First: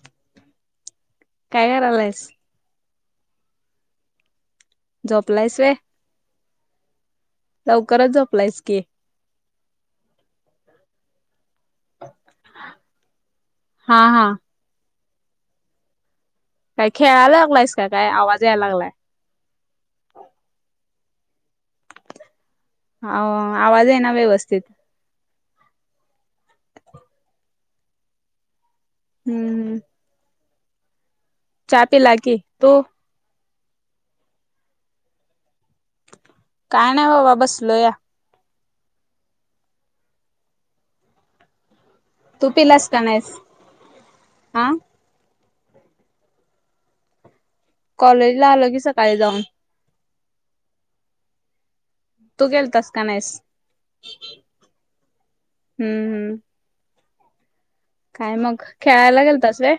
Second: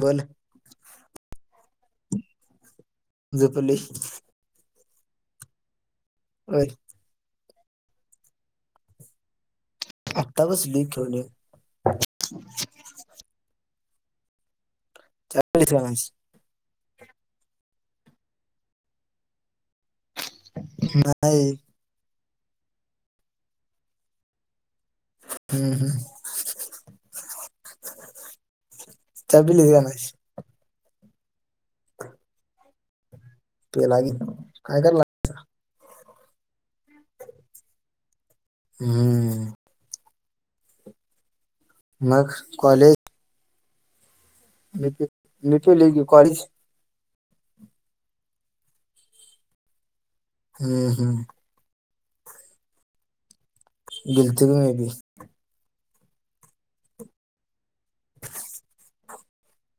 बल. काय करलायस. झोपली. झोपलायसय व्हय. काय? लवकरच झोपलायस की. आत्ता बसली खेवलेने. हा हा. चहा पिलीस का अंश. काय खेळायला लागलायस काय आवाज यायला लागलाय. नाहेय. हा हो आवाज आहे ना व्यवस्थित. हम्म हम् चहा पिलीस हम्म का नाहीस. चहा पिला की तू. पेला की काय करायला. काय नाही बाबा बसलो या. हम्म. मग तू पिलास कॉलेज का नाहीस. हा मी मी पिलोय की कॉलीस. कॉलेज ला आलो की सकाळी जाऊन. हम्म हम्म. तू गेलतास का नाहीस. गेलतो की मी भी. हम्म हम्म. काय मग खेळायला गेलतास काय?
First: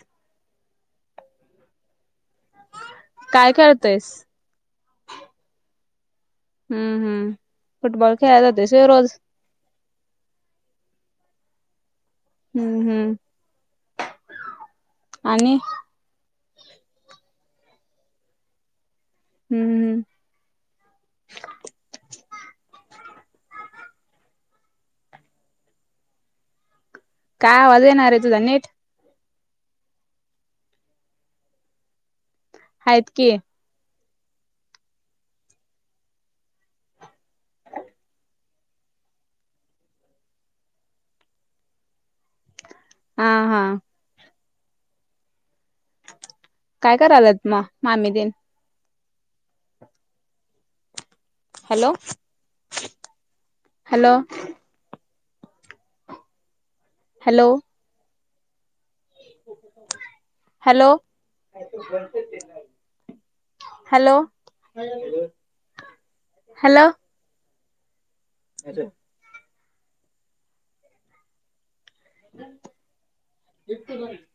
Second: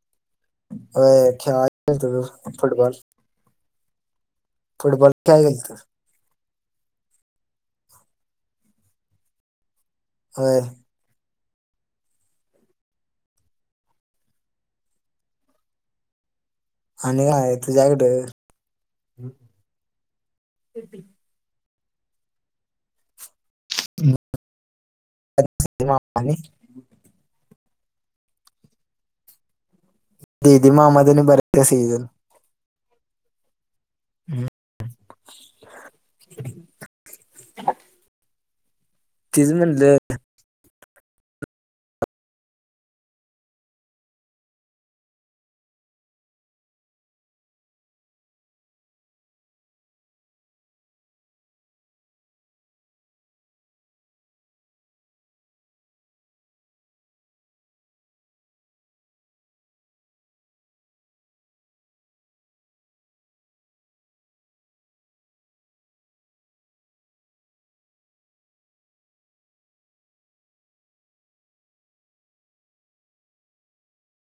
होय खेळा गेलतो फुटबॉल. काय खेळतोयस. फुटबॉल खेळा गेलतो. हम्म हम् फुटबॉल खेळाय जातो स रोज. होय. हम हम आणि आणि काय आणि तुझ्याकडे. हम्म हम्. कपी. [unintelligible] काय आवाज येईना तुझा नीट. दिदी मामादनी बरख सीजन. हायत की हम्म [unintelligible] तिच म्हणलं आता हा.. हा.. काय करायलेत, मग मामी ते? Hello!.. hello! Hello! Hello! Hello!.. hello! अर.. य [inaudible]